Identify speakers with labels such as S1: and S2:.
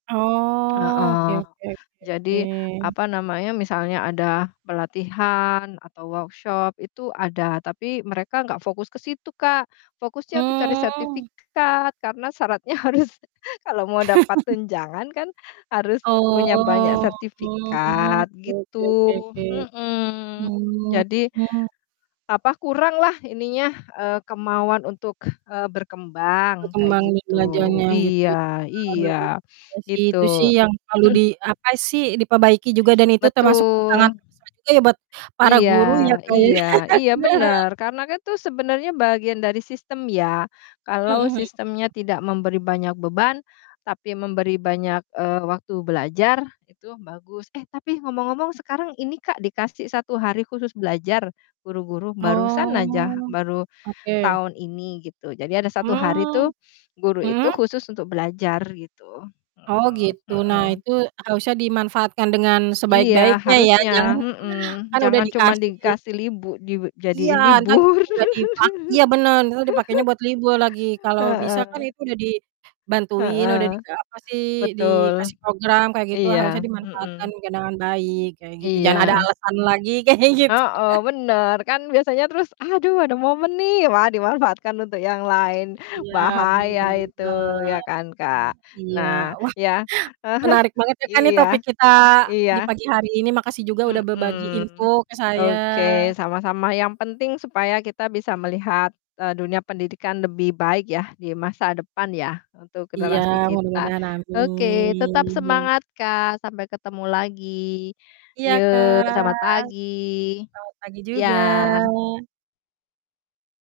S1: Oke
S2: Heeh,
S1: oke oke
S2: jadi
S1: oke.
S2: apa namanya, misalnya ada pelatihan atau workshop itu ada, tapi mereka nggak fokus ke situ Kak. Fokusnya tuh cari
S1: Mmm.
S2: sertifikat karena syaratnya harus kalau mau dapat tunjangan kan harus e punya banyak
S1: Oh,
S2: sertifikat
S1: oke oke oke
S2: gitu.
S1: oke.
S2: Mhm, jadi
S1: Mhm.
S2: apa, kuranglah ininya, eee, kemauan untuk, eee, berkembang kayak
S1: Berkembang ini
S2: gitu.
S1: belajarnya gitu ya.
S2: Iya iya,
S1: Iya sih, itu sih
S2: gitu.
S1: yang selalu di apa sih, diperbaiki juga dan itu termasuk tantangan
S2: Betul.
S1: terbesar juga ya buat para
S2: Iya
S1: guru ya Kak, ya.
S2: iya iya bener, karena kan tuh sebenarnya bagian dari sistem ya, kalau
S1: Mhm mhm.
S2: sistemnya tidak memberi banyak beban, tapi memberi banyak, eee, waktu, belajar itu bagus. Eh, tapi ngomong-ngomong sekarang ini Kak, dikasih 1 hari khusus belajar guru-guru barusan aja,
S1: Oh,
S2: baru
S1: oke.
S2: tahun ini gitu. Jadi ada 1 hari tuh
S1: Mmm,
S2: guru itu
S1: mhm?
S2: khusus untuk belajar gitu.
S1: Oh
S2: Mhm
S1: gitu, nah
S2: mhm.
S1: itu harusnya dimanfaatkan dengan
S2: Iya,
S1: sebaik-baiknya ya, jangan
S2: harusnya, mhm,
S1: kan udah
S2: jangan cuma
S1: dikasih
S2: dikasih libu
S1: Iya
S2: dijadiin
S1: entar [unintelligible]
S2: libur.
S1: nggak dipak Iya bener, entar dipakenya buat libur lagi, kalau bisa kan
S2: Heeh.
S1: itu udah dibantuin,
S2: Heeh.
S1: udah dika apa sih,
S2: Betul.
S1: dikasih program kayak gitu
S2: Iya,
S1: harusnya
S2: mhm.
S1: dimanfaatkan juga dengan baik kayak gitu, jangan ada
S2: Iya.
S1: alasan lagi kayak gitu.
S2: Heeh, bener kan biasanya terus, "Aduh ada momen nih," wah, dimanfaatkan untuk yang lain,
S1: Iya,
S2: bahaya
S1: bener
S2: itu, ya
S1: bener,
S2: kan Kak,
S1: eee, iya.
S2: nah
S1: Wah,
S2: ya
S1: menarik banget ya kan nih
S2: iya,
S1: topik kita
S2: iya.
S1: di pagi hari ini. Makasih juga udah berbagi info
S2: Mhm,
S1: ke saya.
S2: oke sama-sama, yang penting supaya kita bisa melihat, eee, dunia pendidikan lebih baik yah di masa depan ya, untuk
S1: Iya,
S2: generasi kita.
S1: mudah-mudahan
S2: Oke tetap
S1: amin.
S2: semangat Kak, sampai ketemu lagi.
S1: Iya
S2: Yo,
S1: Kak,
S2: selamat
S1: selamat
S2: pagi,
S1: pagi juga.
S2: iya.